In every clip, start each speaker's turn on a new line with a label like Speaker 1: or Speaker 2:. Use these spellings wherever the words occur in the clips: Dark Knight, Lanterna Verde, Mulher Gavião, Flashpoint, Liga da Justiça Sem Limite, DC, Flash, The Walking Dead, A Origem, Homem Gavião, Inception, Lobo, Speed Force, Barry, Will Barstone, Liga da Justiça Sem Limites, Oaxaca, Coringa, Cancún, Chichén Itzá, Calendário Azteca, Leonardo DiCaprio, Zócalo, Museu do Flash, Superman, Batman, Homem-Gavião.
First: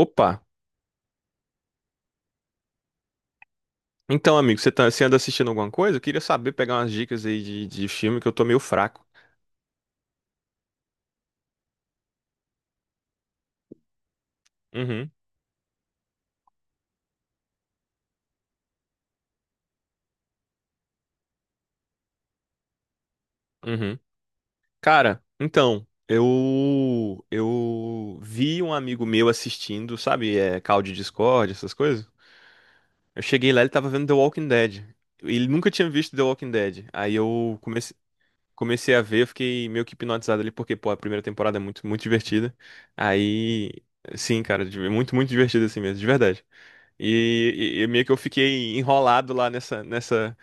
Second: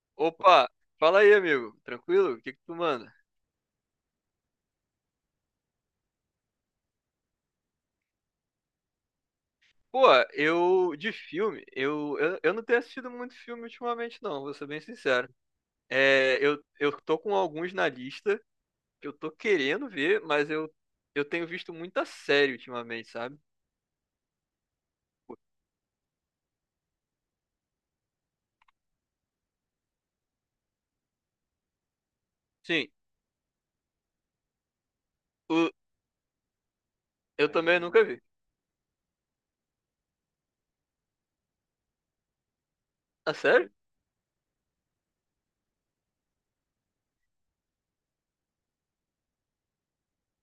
Speaker 1: Opa!
Speaker 2: Opa, fala aí, amigo. Tranquilo? O que que tu manda?
Speaker 1: Então, amigo, você anda assistindo alguma coisa? Eu queria saber, pegar umas dicas aí de filme que eu tô meio fraco.
Speaker 2: Pô, eu de filme, eu não tenho assistido muito filme ultimamente, não, vou ser bem
Speaker 1: Uhum,
Speaker 2: sincero. Eu tô com alguns na lista que eu tô querendo ver, mas eu tenho visto muita série ultimamente, sabe?
Speaker 1: uhum. Cara, então, eu vi um amigo meu assistindo, sabe, call de Discord, essas coisas.
Speaker 2: Sim,
Speaker 1: Eu cheguei lá, ele tava vendo The Walking Dead. Ele nunca
Speaker 2: o,
Speaker 1: tinha visto The Walking Dead. Aí
Speaker 2: eu
Speaker 1: eu
Speaker 2: também
Speaker 1: comecei,
Speaker 2: nunca vi.
Speaker 1: comecei a ver, eu fiquei meio que hipnotizado ali, porque, pô, a primeira temporada é muito, muito divertida.
Speaker 2: Ah sério?
Speaker 1: Aí, sim, cara, é muito, muito divertido assim mesmo, de verdade. E meio que eu fiquei enrolado lá nessa.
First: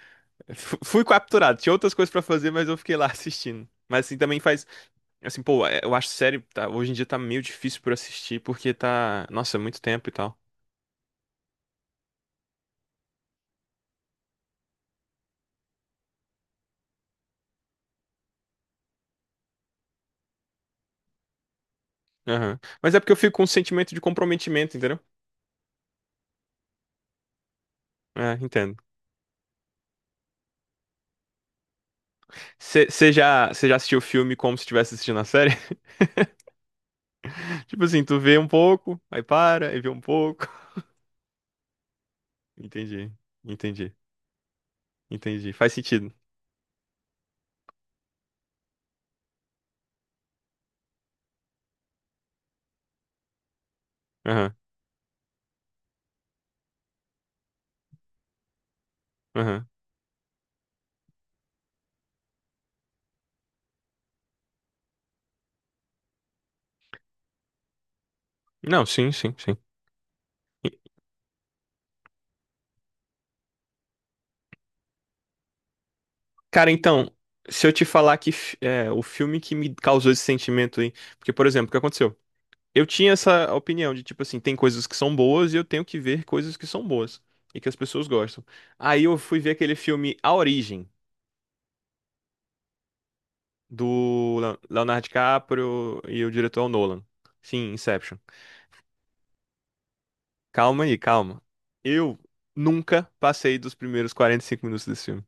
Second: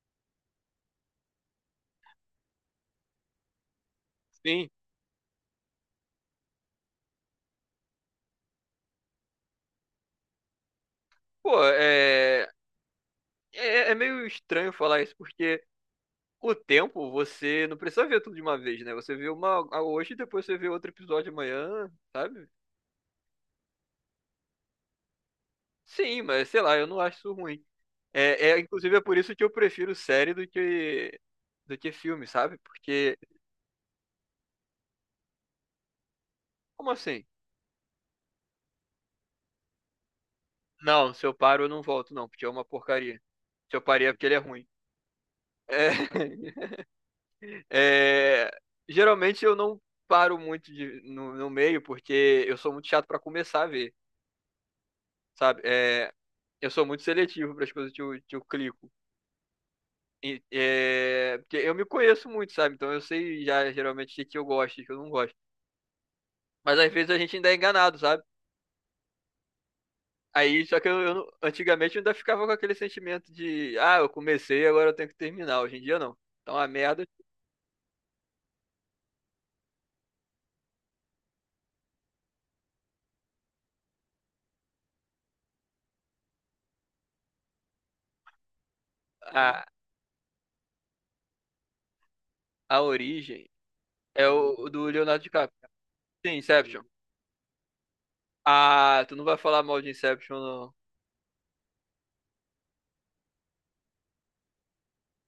Speaker 1: Fui capturado. Tinha outras coisas pra fazer, mas eu fiquei lá assistindo. Mas assim também faz.
Speaker 2: Sim.
Speaker 1: Assim, pô, eu acho série. Tá, hoje em dia tá meio difícil pra assistir, porque tá. Nossa, é muito tempo e tal.
Speaker 2: Pô, é meio estranho falar isso, porque o tempo você não precisa ver tudo de uma vez, né? Você vê uma hoje e depois você vê outro episódio amanhã, sabe?
Speaker 1: Aham. Mas é porque eu fico com um sentimento de comprometimento, entendeu?
Speaker 2: Sim, mas sei lá, eu não acho isso ruim.
Speaker 1: É, entendo.
Speaker 2: Inclusive é por isso que eu prefiro série do que filme, sabe?
Speaker 1: Você
Speaker 2: Porque
Speaker 1: já, cê já assistiu o filme como se estivesse assistindo a série?
Speaker 2: como assim?
Speaker 1: Tipo assim, tu vê um pouco, aí para, aí vê um pouco.
Speaker 2: Não, se eu paro eu não volto não, porque é uma
Speaker 1: Entendi,
Speaker 2: porcaria. Se eu
Speaker 1: entendi,
Speaker 2: parei é porque ele é ruim.
Speaker 1: entendi. Faz
Speaker 2: É,
Speaker 1: sentido.
Speaker 2: é, geralmente eu não paro muito no, no meio porque eu sou muito chato pra começar a ver,
Speaker 1: Aham,
Speaker 2: sabe? É, eu sou muito seletivo para as coisas que eu clico.
Speaker 1: aham.
Speaker 2: E, é, porque eu me conheço muito, sabe? Então eu sei já geralmente o que que eu gosto e o que eu não gosto. Mas às vezes a gente ainda é enganado, sabe?
Speaker 1: Não, sim, sim, sim.
Speaker 2: Aí, só que eu não- antigamente eu ainda ficava com aquele sentimento de, ah, eu comecei, agora eu tenho que terminar. Hoje em dia não. Então a
Speaker 1: Cara,
Speaker 2: merda,
Speaker 1: então, se eu te falar que o filme que me causou esse sentimento aí. Porque, por exemplo, o que aconteceu? Eu tinha essa opinião de, tipo assim, tem coisas que são boas e eu tenho que ver coisas que são boas e que as pessoas gostam. Aí eu fui ver
Speaker 2: a,
Speaker 1: aquele filme A Origem,
Speaker 2: a origem é
Speaker 1: do Le-
Speaker 2: o do
Speaker 1: Leonardo
Speaker 2: Leonardo DiCaprio.
Speaker 1: DiCaprio e o
Speaker 2: Sim,
Speaker 1: diretor é o
Speaker 2: Inception.
Speaker 1: Nolan. Sim, Inception.
Speaker 2: Ah, tu não vai falar mal de Inception, não.
Speaker 1: Calma aí, calma. Eu nunca passei dos primeiros 45 minutos desse filme.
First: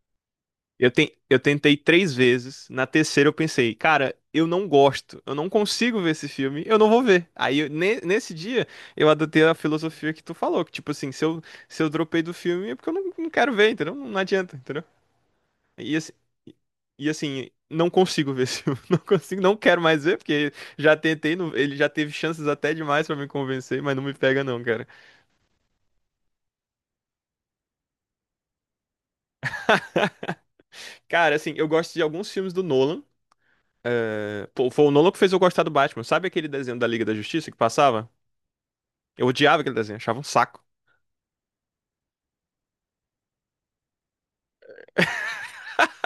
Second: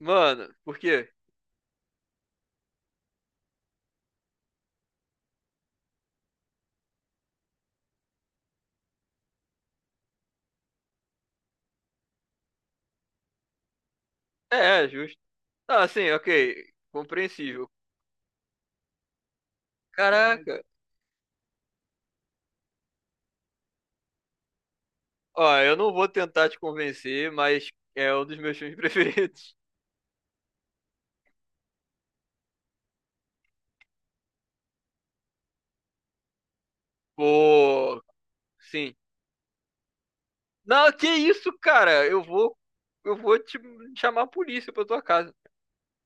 Speaker 2: Mano, por
Speaker 1: Eu,
Speaker 2: quê?
Speaker 1: ten- eu tentei 3 vezes. Na terceira eu pensei, cara, eu não gosto, eu não consigo ver esse filme, eu não vou ver. Aí, nesse dia, eu adotei a filosofia que tu falou, que tipo assim, se eu dropei do filme é porque eu não quero ver, entendeu? Não adianta, entendeu?
Speaker 2: É, é justo. Não,
Speaker 1: E
Speaker 2: assim,
Speaker 1: assim,
Speaker 2: ok,
Speaker 1: e assim,
Speaker 2: compreensível.
Speaker 1: não consigo ver esse filme, não consigo, não quero mais ver, porque
Speaker 2: Caraca,
Speaker 1: já tentei, não- ele já teve chances até demais pra me convencer, mas não me pega não, cara.
Speaker 2: ó, eu não vou tentar te convencer, mas é um dos meus filmes preferidos.
Speaker 1: Cara, assim, eu gosto de alguns filmes do Nolan. É, pô, foi o Nolan que fez eu gostar do Batman. Sabe aquele desenho da Liga da Justiça que
Speaker 2: Pô,
Speaker 1: passava?
Speaker 2: sim.
Speaker 1: Eu odiava aquele desenho, achava um saco.
Speaker 2: Não, que isso, cara? Eu vou te chamar a polícia pra tua casa.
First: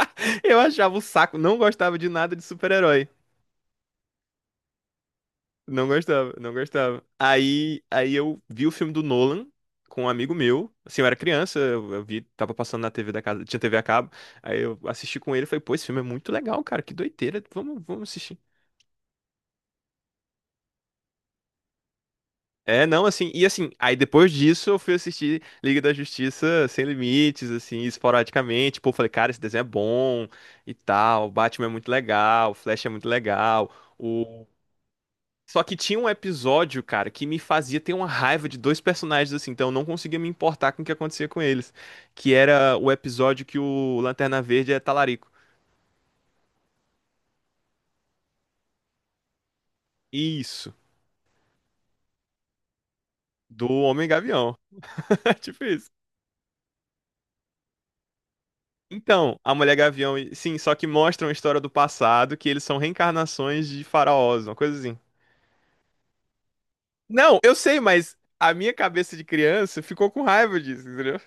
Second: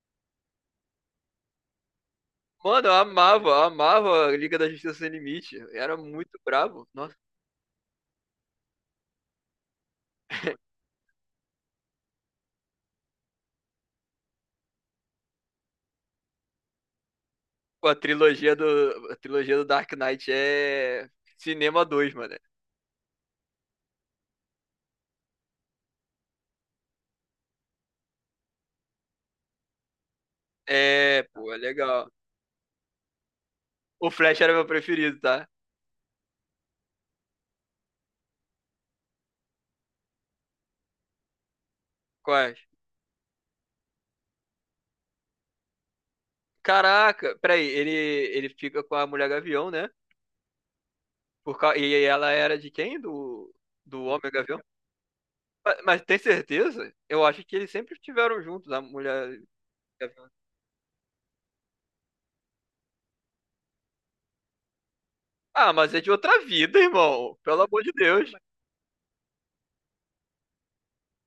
Speaker 1: Eu achava um saco, não gostava de nada de
Speaker 2: Mano,
Speaker 1: super-herói.
Speaker 2: eu amava a Liga da Justiça Sem Limite. Eu
Speaker 1: Não
Speaker 2: era
Speaker 1: gostava,
Speaker 2: muito
Speaker 1: não
Speaker 2: bravo.
Speaker 1: gostava.
Speaker 2: Nossa,
Speaker 1: Aí eu vi o filme do Nolan com um amigo meu. Assim, eu era criança, eu vi, tava passando na TV da casa, tinha TV a cabo. Aí eu assisti com ele e falei, pô, esse filme é muito legal, cara, que doideira, vamos,
Speaker 2: pô,
Speaker 1: vamos assistir.
Speaker 2: a trilogia do Dark Knight é cinema 2 mano.
Speaker 1: É, não, assim, e assim, aí depois disso eu fui assistir Liga da Justiça Sem Limites, assim, esporadicamente. Pô, falei, cara, esse desenho é bom e
Speaker 2: É,
Speaker 1: tal. O
Speaker 2: pô, é
Speaker 1: Batman é muito
Speaker 2: legal.
Speaker 1: legal, o Flash é muito legal.
Speaker 2: O Flash
Speaker 1: O...
Speaker 2: era meu preferido, tá?
Speaker 1: Só que tinha um episódio, cara, que me fazia ter uma raiva de dois personagens, assim, então eu não conseguia me importar com o que acontecia com eles. Que
Speaker 2: Quais?
Speaker 1: era o episódio que o Lanterna Verde é talarico.
Speaker 2: Caraca, peraí, ele fica com a Mulher Gavião, né?
Speaker 1: Isso,
Speaker 2: Por, e ela era de quem? Do,
Speaker 1: do
Speaker 2: do Homem
Speaker 1: Homem-Gavião.
Speaker 2: Gavião?
Speaker 1: Tipo isso.
Speaker 2: Mas tem certeza? Eu acho que eles sempre estiveram juntos, a
Speaker 1: Então,
Speaker 2: Mulher
Speaker 1: a Mulher Gavião,
Speaker 2: Gavião.
Speaker 1: sim, só que mostram a história do passado, que eles são reencarnações de faraós, uma coisa assim.
Speaker 2: Ah, mas é de outra vida, irmão.
Speaker 1: Não, eu
Speaker 2: Pelo
Speaker 1: sei,
Speaker 2: amor de
Speaker 1: mas
Speaker 2: Deus.
Speaker 1: a minha cabeça de criança ficou com raiva disso, entendeu?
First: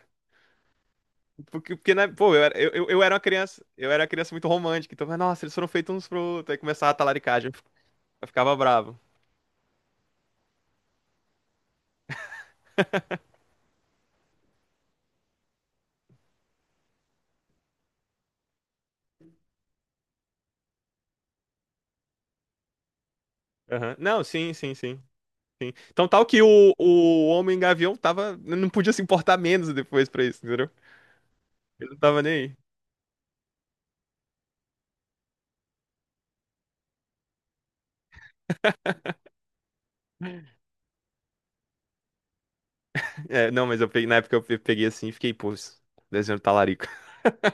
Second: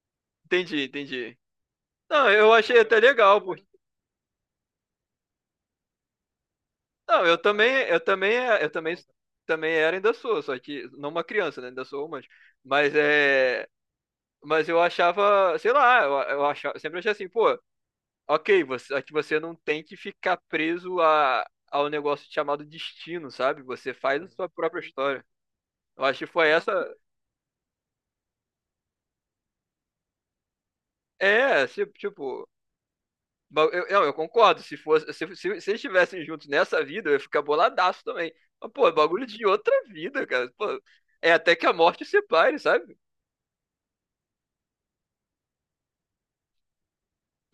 Speaker 2: Entendi, entendi.
Speaker 1: Porque né,
Speaker 2: Não,
Speaker 1: pô, eu
Speaker 2: eu
Speaker 1: era, eu,
Speaker 2: achei
Speaker 1: eu-
Speaker 2: até
Speaker 1: eu era uma
Speaker 2: legal,
Speaker 1: criança,
Speaker 2: porque...
Speaker 1: eu era uma criança muito romântica, então, mas, nossa, eles foram feitos uns pro outro, aí começava a
Speaker 2: Não,
Speaker 1: talaricagem, eu fi- eu ficava
Speaker 2: eu também,
Speaker 1: bravo.
Speaker 2: também era, ainda sou, só que não uma criança, né? Ainda sou, mas é, mas eu achava, sei lá, eu achava, sempre achei assim, pô, ok, você, aqui você não tem que ficar preso ao negócio chamado destino, sabe? Você
Speaker 1: Aham.
Speaker 2: faz
Speaker 1: Não,
Speaker 2: a sua
Speaker 1: sim, sim,
Speaker 2: própria
Speaker 1: sim.
Speaker 2: história. Eu
Speaker 1: Então,
Speaker 2: acho
Speaker 1: tal
Speaker 2: que
Speaker 1: que
Speaker 2: foi essa.
Speaker 1: o Homem Gavião tava, não podia se importar menos depois pra isso, entendeu?
Speaker 2: É,
Speaker 1: Ele não tava nem
Speaker 2: tipo,
Speaker 1: aí.
Speaker 2: eu, não, eu concordo. Se fosse, se eles estivessem juntos nessa vida, eu ia ficar boladaço também. Mas, pô, é bagulho de outra vida, cara. Pô, é até que a morte separe, sabe?
Speaker 1: É, não, mas eu peguei, na época eu peguei assim e fiquei, pô, isso- desenho do talarico.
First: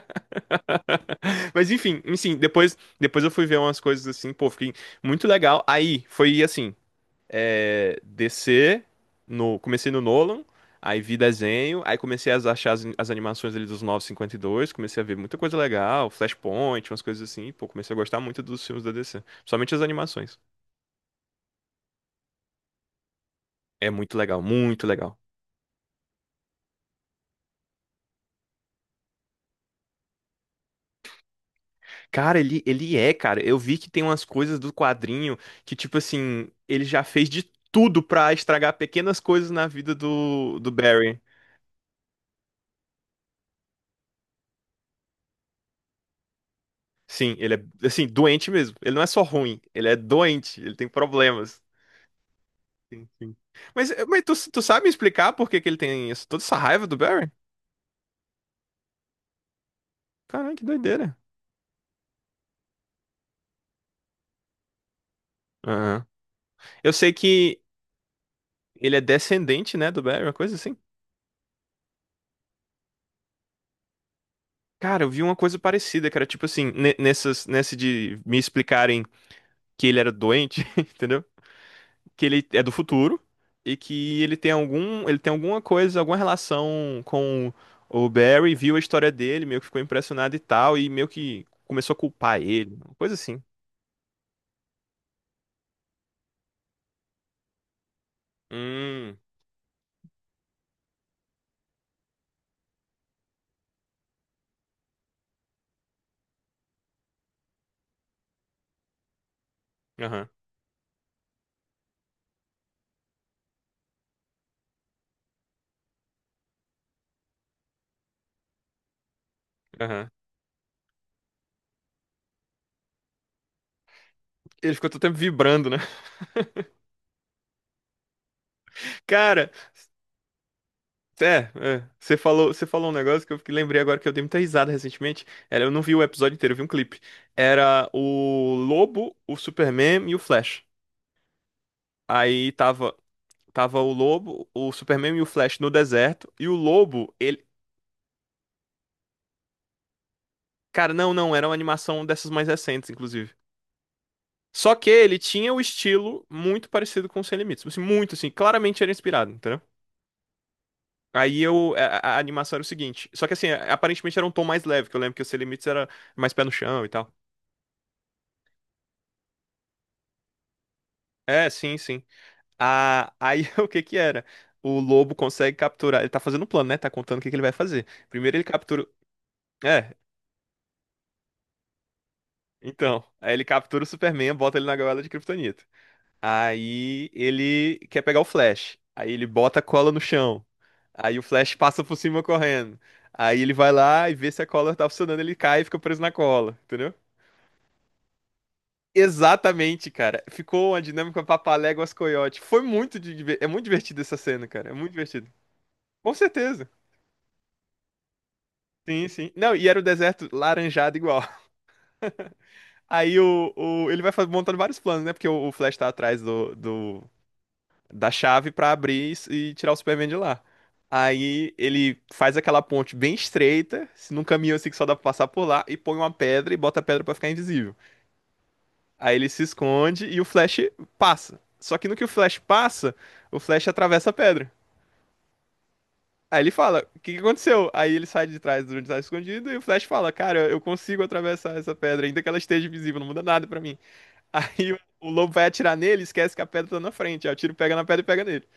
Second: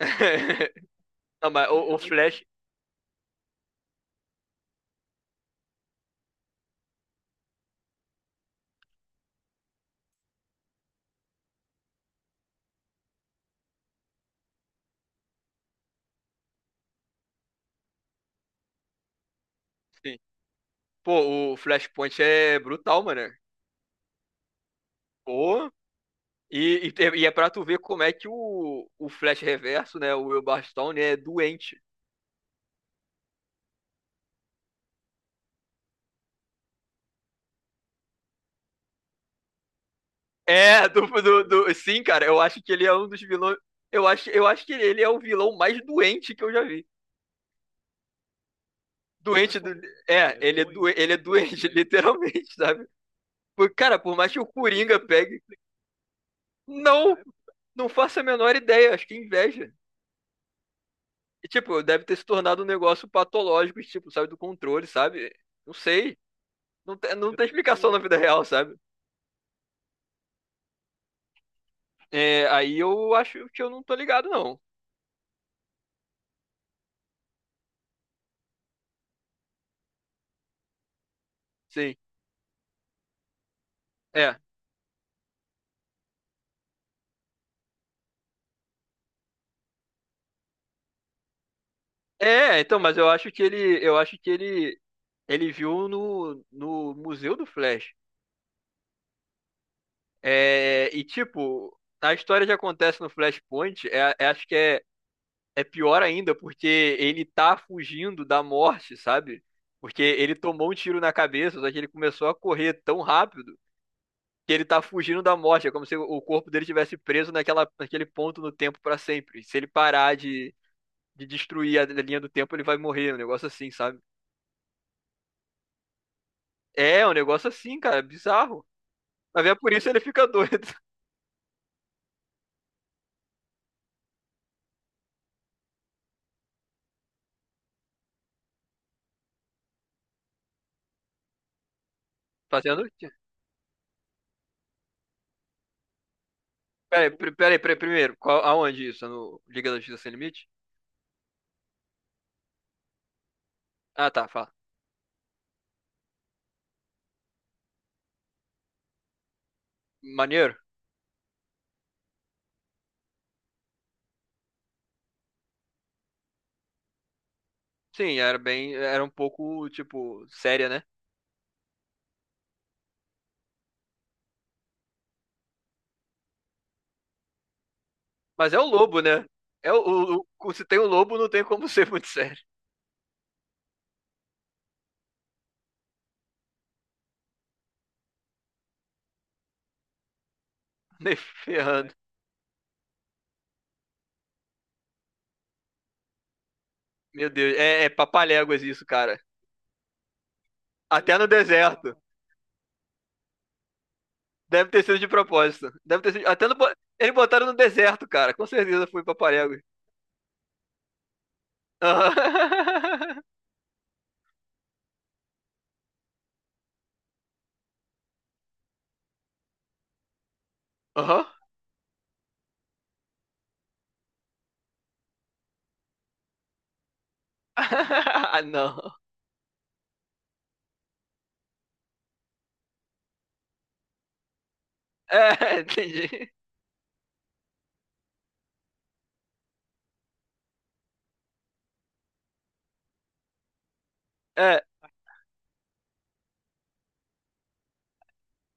Speaker 2: Não, mas
Speaker 1: Mas
Speaker 2: o
Speaker 1: enfim, enfim,
Speaker 2: Flash.
Speaker 1: depois eu fui ver umas coisas assim, pô, fiquei muito legal. Aí foi assim, descer no, comecei no Nolan, aí vi desenho, aí comecei a achar as animações ali dos 952, comecei a ver muita coisa legal, Flashpoint, umas coisas assim, pô, comecei a gostar muito dos filmes da DC, principalmente as
Speaker 2: Sim.
Speaker 1: animações.
Speaker 2: Pô, o Flashpoint é brutal, mano.
Speaker 1: É muito legal, muito legal.
Speaker 2: Pô. E é pra tu ver como é que o Flash Reverso, né? O Will Barstone é doente.
Speaker 1: Cara, ele é, cara. Eu vi que tem umas coisas do quadrinho que, tipo assim, ele já fez de tudo pra estragar pequenas coisas na vida do Barry.
Speaker 2: Sim, cara. Eu acho que ele é um dos vilões. Eu acho que ele é o vilão mais doente que eu já vi.
Speaker 1: Sim, ele é, assim, doente mesmo. Ele não é só
Speaker 2: Doente
Speaker 1: ruim,
Speaker 2: do.
Speaker 1: ele é
Speaker 2: É,
Speaker 1: doente,
Speaker 2: ele é,
Speaker 1: ele tem
Speaker 2: do... ele é
Speaker 1: problemas.
Speaker 2: doente, literalmente, sabe?
Speaker 1: Sim, sim. Mas,
Speaker 2: Cara, por
Speaker 1: mas
Speaker 2: mais
Speaker 1: tu,
Speaker 2: que o
Speaker 1: tu sabe me
Speaker 2: Coringa
Speaker 1: explicar
Speaker 2: pegue.
Speaker 1: por que que ele tem isso- toda essa raiva do
Speaker 2: Não!
Speaker 1: Barry?
Speaker 2: Não faço a menor ideia, acho que é inveja.
Speaker 1: Caralho, que doideira.
Speaker 2: E, tipo, deve ter se tornado um negócio patológico, tipo, sabe, do controle, sabe? Não
Speaker 1: Aham.
Speaker 2: sei.
Speaker 1: Eu sei
Speaker 2: Não tem
Speaker 1: que
Speaker 2: explicação na vida real, sabe?
Speaker 1: ele é descendente, né, do Barry, uma coisa assim.
Speaker 2: É, aí eu acho que eu não tô ligado, não.
Speaker 1: Cara, eu vi uma coisa parecida, cara. Tipo assim, nesse de me explicarem que ele era doente, entendeu?
Speaker 2: Sim.
Speaker 1: Que ele é do futuro e que ele
Speaker 2: É.
Speaker 1: tem alguma coisa, alguma relação com o Barry, viu a história dele, meio que ficou impressionado e tal, e meio que começou a culpar
Speaker 2: É,
Speaker 1: ele,
Speaker 2: então,
Speaker 1: uma
Speaker 2: mas eu
Speaker 1: coisa
Speaker 2: acho
Speaker 1: assim.
Speaker 2: que ele. Eu acho que ele. Ele viu no, no Museu do Flash.
Speaker 1: Hum,
Speaker 2: É, e tipo, a história que acontece no Flashpoint, acho que é, é pior ainda, porque ele tá fugindo da morte, sabe? Porque
Speaker 1: aham,
Speaker 2: ele tomou um tiro na cabeça, só que ele começou a correr tão rápido que ele tá fugindo da morte. É como se o corpo dele tivesse preso naquela, naquele ponto no tempo pra sempre. Se ele
Speaker 1: aham.
Speaker 2: parar de destruir a linha do tempo, ele vai morrer. Um negócio assim, sabe?
Speaker 1: Ele ficou todo tempo vibrando, né?
Speaker 2: É, um negócio assim, cara, bizarro. Mas
Speaker 1: Cara,
Speaker 2: é por isso ele fica doido,
Speaker 1: é, você falou, um negócio que eu lembrei agora que eu dei muita risada recentemente. Era, eu não vi o episódio inteiro, eu vi um clipe. Era o Lobo, o Superman e o Flash. Aí
Speaker 2: fazendo.
Speaker 1: tava Tava o Lobo, o Superman e o Flash no deserto. E o
Speaker 2: Peraí,
Speaker 1: Lobo, ele.
Speaker 2: primeiro, aonde isso? No Liga da Justiça Sem Limite?
Speaker 1: Cara, não, não, era uma animação dessas mais recentes, inclusive.
Speaker 2: Ah, tá, fala.
Speaker 1: Só que ele tinha o estilo muito parecido com o Sem Limites. Tipo assim, muito, assim, claramente era inspirado, entendeu?
Speaker 2: Maneiro?
Speaker 1: Aí eu. A animação era o seguinte. Só que assim, aparentemente era um tom mais leve, que eu lembro que o Sem Limites era mais pé no chão e tal.
Speaker 2: Sim, era bem, era um pouco, tipo, séria, né?
Speaker 1: É, sim, sim. Ah, aí o que que era? O lobo consegue capturar. Ele tá fazendo um plano, né? Tá contando o que que ele vai fazer. Primeiro ele
Speaker 2: Mas é o
Speaker 1: captura.
Speaker 2: lobo, né? É
Speaker 1: É,
Speaker 2: se tem o lobo, não tem como ser muito sério.
Speaker 1: então. Aí ele captura o Superman, bota ele na gaiola de Kryptonita. Aí ele quer pegar o Flash. Aí ele bota a cola no chão.
Speaker 2: Nem
Speaker 1: Aí o Flash passa
Speaker 2: ferrando.
Speaker 1: por cima correndo. Aí ele vai lá e vê se a cola tá funcionando, ele cai e fica preso na cola, entendeu?
Speaker 2: Meu Deus, é papaléguas isso, cara.
Speaker 1: Exatamente, cara. Ficou uma
Speaker 2: Até
Speaker 1: dinâmica
Speaker 2: no
Speaker 1: papaléguas
Speaker 2: deserto.
Speaker 1: coyote. Foi muito é muito divertido essa cena, cara.
Speaker 2: Deve
Speaker 1: É
Speaker 2: ter
Speaker 1: muito
Speaker 2: sido de
Speaker 1: divertido.
Speaker 2: propósito. Deve ter
Speaker 1: Com
Speaker 2: sido, até
Speaker 1: certeza.
Speaker 2: eles botaram no deserto, cara. Com certeza foi
Speaker 1: Sim, sim. Não,
Speaker 2: papaléguas.
Speaker 1: e era o deserto laranjado igual. Aí
Speaker 2: Aham.
Speaker 1: o ele vai montando vários planos, né? Porque o Flash tá atrás do, do da chave pra abrir e tirar o Superman de lá.
Speaker 2: Aham.
Speaker 1: Aí ele faz aquela ponte bem estreita, num caminho assim que só dá pra passar por lá, e põe uma pedra e bota a pedra pra ficar invisível.
Speaker 2: Ah, não.
Speaker 1: Aí ele se esconde e o Flash passa. Só que no que o Flash passa, o Flash atravessa a pedra.
Speaker 2: É, entendi.
Speaker 1: Aí ele fala, o que que aconteceu? Aí ele sai de trás do onde tá escondido e o Flash fala, cara, eu consigo atravessar essa pedra, ainda que ela esteja invisível, não muda nada pra mim.
Speaker 2: É,
Speaker 1: Aí o lobo vai atirar nele, e esquece que a pedra tá na frente. Aí o tiro pega na pedra e pega nele.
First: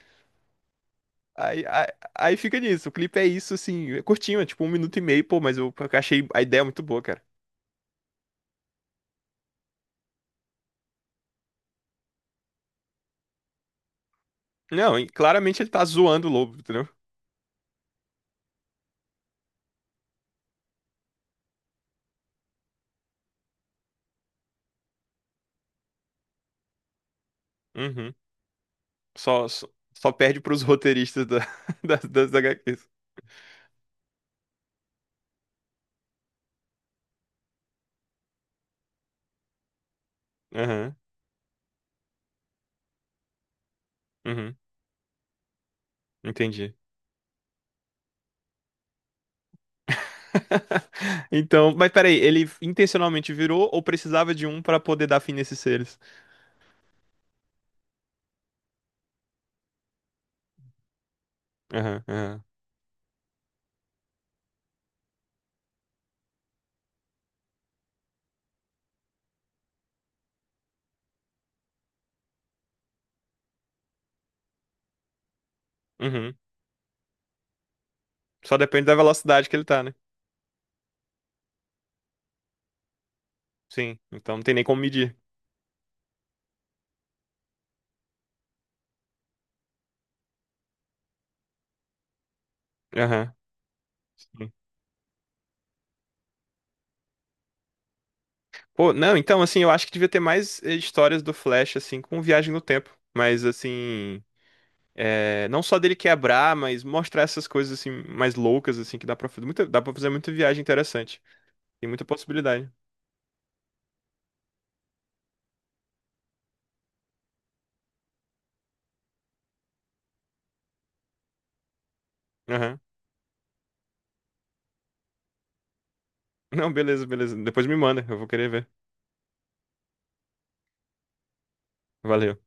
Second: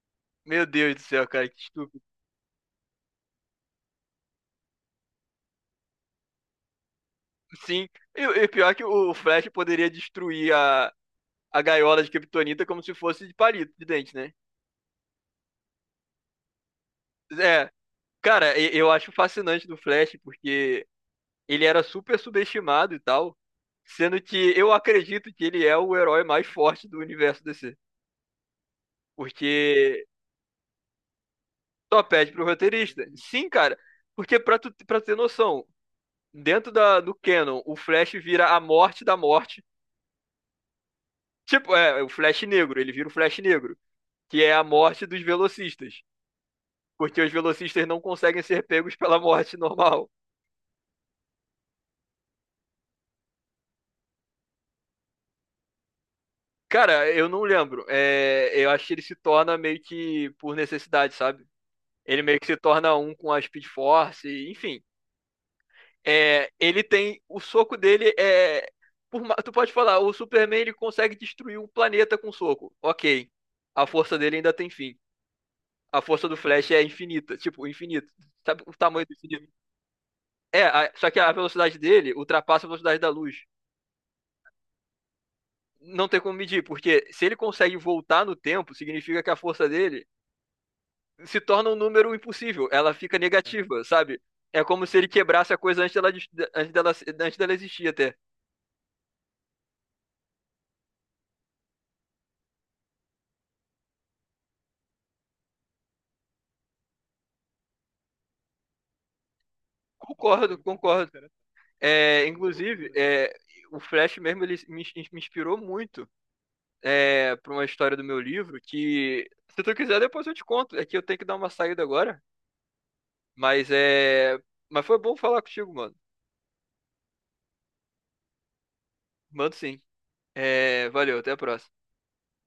Speaker 2: Meu Deus do céu, cara, que
Speaker 1: Aí, aí,
Speaker 2: estúpido.
Speaker 1: aí fica nisso. O clipe é isso, assim, é curtinho, é tipo 1 minuto e meio, pô, mas eu achei a ideia muito boa, cara.
Speaker 2: Sim, e pior que o Flash poderia destruir a gaiola de Kryptonita como se fosse de palito, de dente, né?
Speaker 1: Não, e claramente ele tá zoando o lobo, entendeu?
Speaker 2: É, cara, eu acho fascinante do Flash, porque ele era super subestimado e tal, sendo que eu acredito que ele é o herói mais forte do universo DC,
Speaker 1: Uhum. Só, só,
Speaker 2: porque
Speaker 1: só perde pros roteiristas da, das,
Speaker 2: só pede
Speaker 1: das
Speaker 2: pro
Speaker 1: HQs.
Speaker 2: roteirista. Sim, cara, porque pra tu, pra ter noção, dentro da, do canon, o Flash vira a morte da morte.
Speaker 1: Aham,
Speaker 2: Tipo, é, o Flash negro, ele vira o Flash negro, que é
Speaker 1: uhum,
Speaker 2: a morte dos velocistas.
Speaker 1: entendi.
Speaker 2: Porque os velocistas não conseguem ser pegos pela morte normal.
Speaker 1: Então, mas peraí, ele intencionalmente virou ou precisava de um pra poder dar fim nesses seres?
Speaker 2: Cara, eu não lembro. É, eu acho que ele se torna meio que por necessidade, sabe?
Speaker 1: Aham,
Speaker 2: Ele meio
Speaker 1: aham.
Speaker 2: que se torna um com a Speed Force, e, enfim. É, ele tem. O soco dele é. Por tu pode falar, o Superman ele consegue destruir um planeta com soco. Ok. A força dele ainda tem fim. A força
Speaker 1: Uhum.
Speaker 2: do Flash é infinita, tipo, infinito.
Speaker 1: Só
Speaker 2: Sabe o
Speaker 1: depende da
Speaker 2: tamanho do
Speaker 1: velocidade
Speaker 2: infinito?
Speaker 1: que ele tá, né?
Speaker 2: É, só que a velocidade dele ultrapassa a velocidade da luz.
Speaker 1: Sim, então não tem nem como medir.
Speaker 2: Não tem como medir, porque se ele consegue voltar no tempo, significa que a força dele se torna um número impossível, ela fica
Speaker 1: Aham.
Speaker 2: negativa, sabe? É como se ele quebrasse a coisa antes dela, antes dela, antes dela existir até.
Speaker 1: Pô, não, então, assim, eu acho que devia ter mais histórias do Flash, assim, com viagem no tempo. Mas, assim, não só dele quebrar, mas mostrar essas coisas, assim, mais loucas, assim, que dá pra fazer muita
Speaker 2: Concordo,
Speaker 1: viagem
Speaker 2: concordo.
Speaker 1: interessante. Tem muita
Speaker 2: É,
Speaker 1: possibilidade.
Speaker 2: inclusive, é, o Flash mesmo ele me, me inspirou muito, é, para uma história do meu livro que, se tu quiser, depois eu te conto. É que eu tenho que dar uma saída agora,
Speaker 1: Aham.
Speaker 2: mas é, mas foi bom falar contigo, mano.
Speaker 1: Não, beleza, beleza. Depois me manda, eu vou querer ver.
Speaker 2: Mando sim. É, valeu, até a próxima.
Speaker 1: Valeu.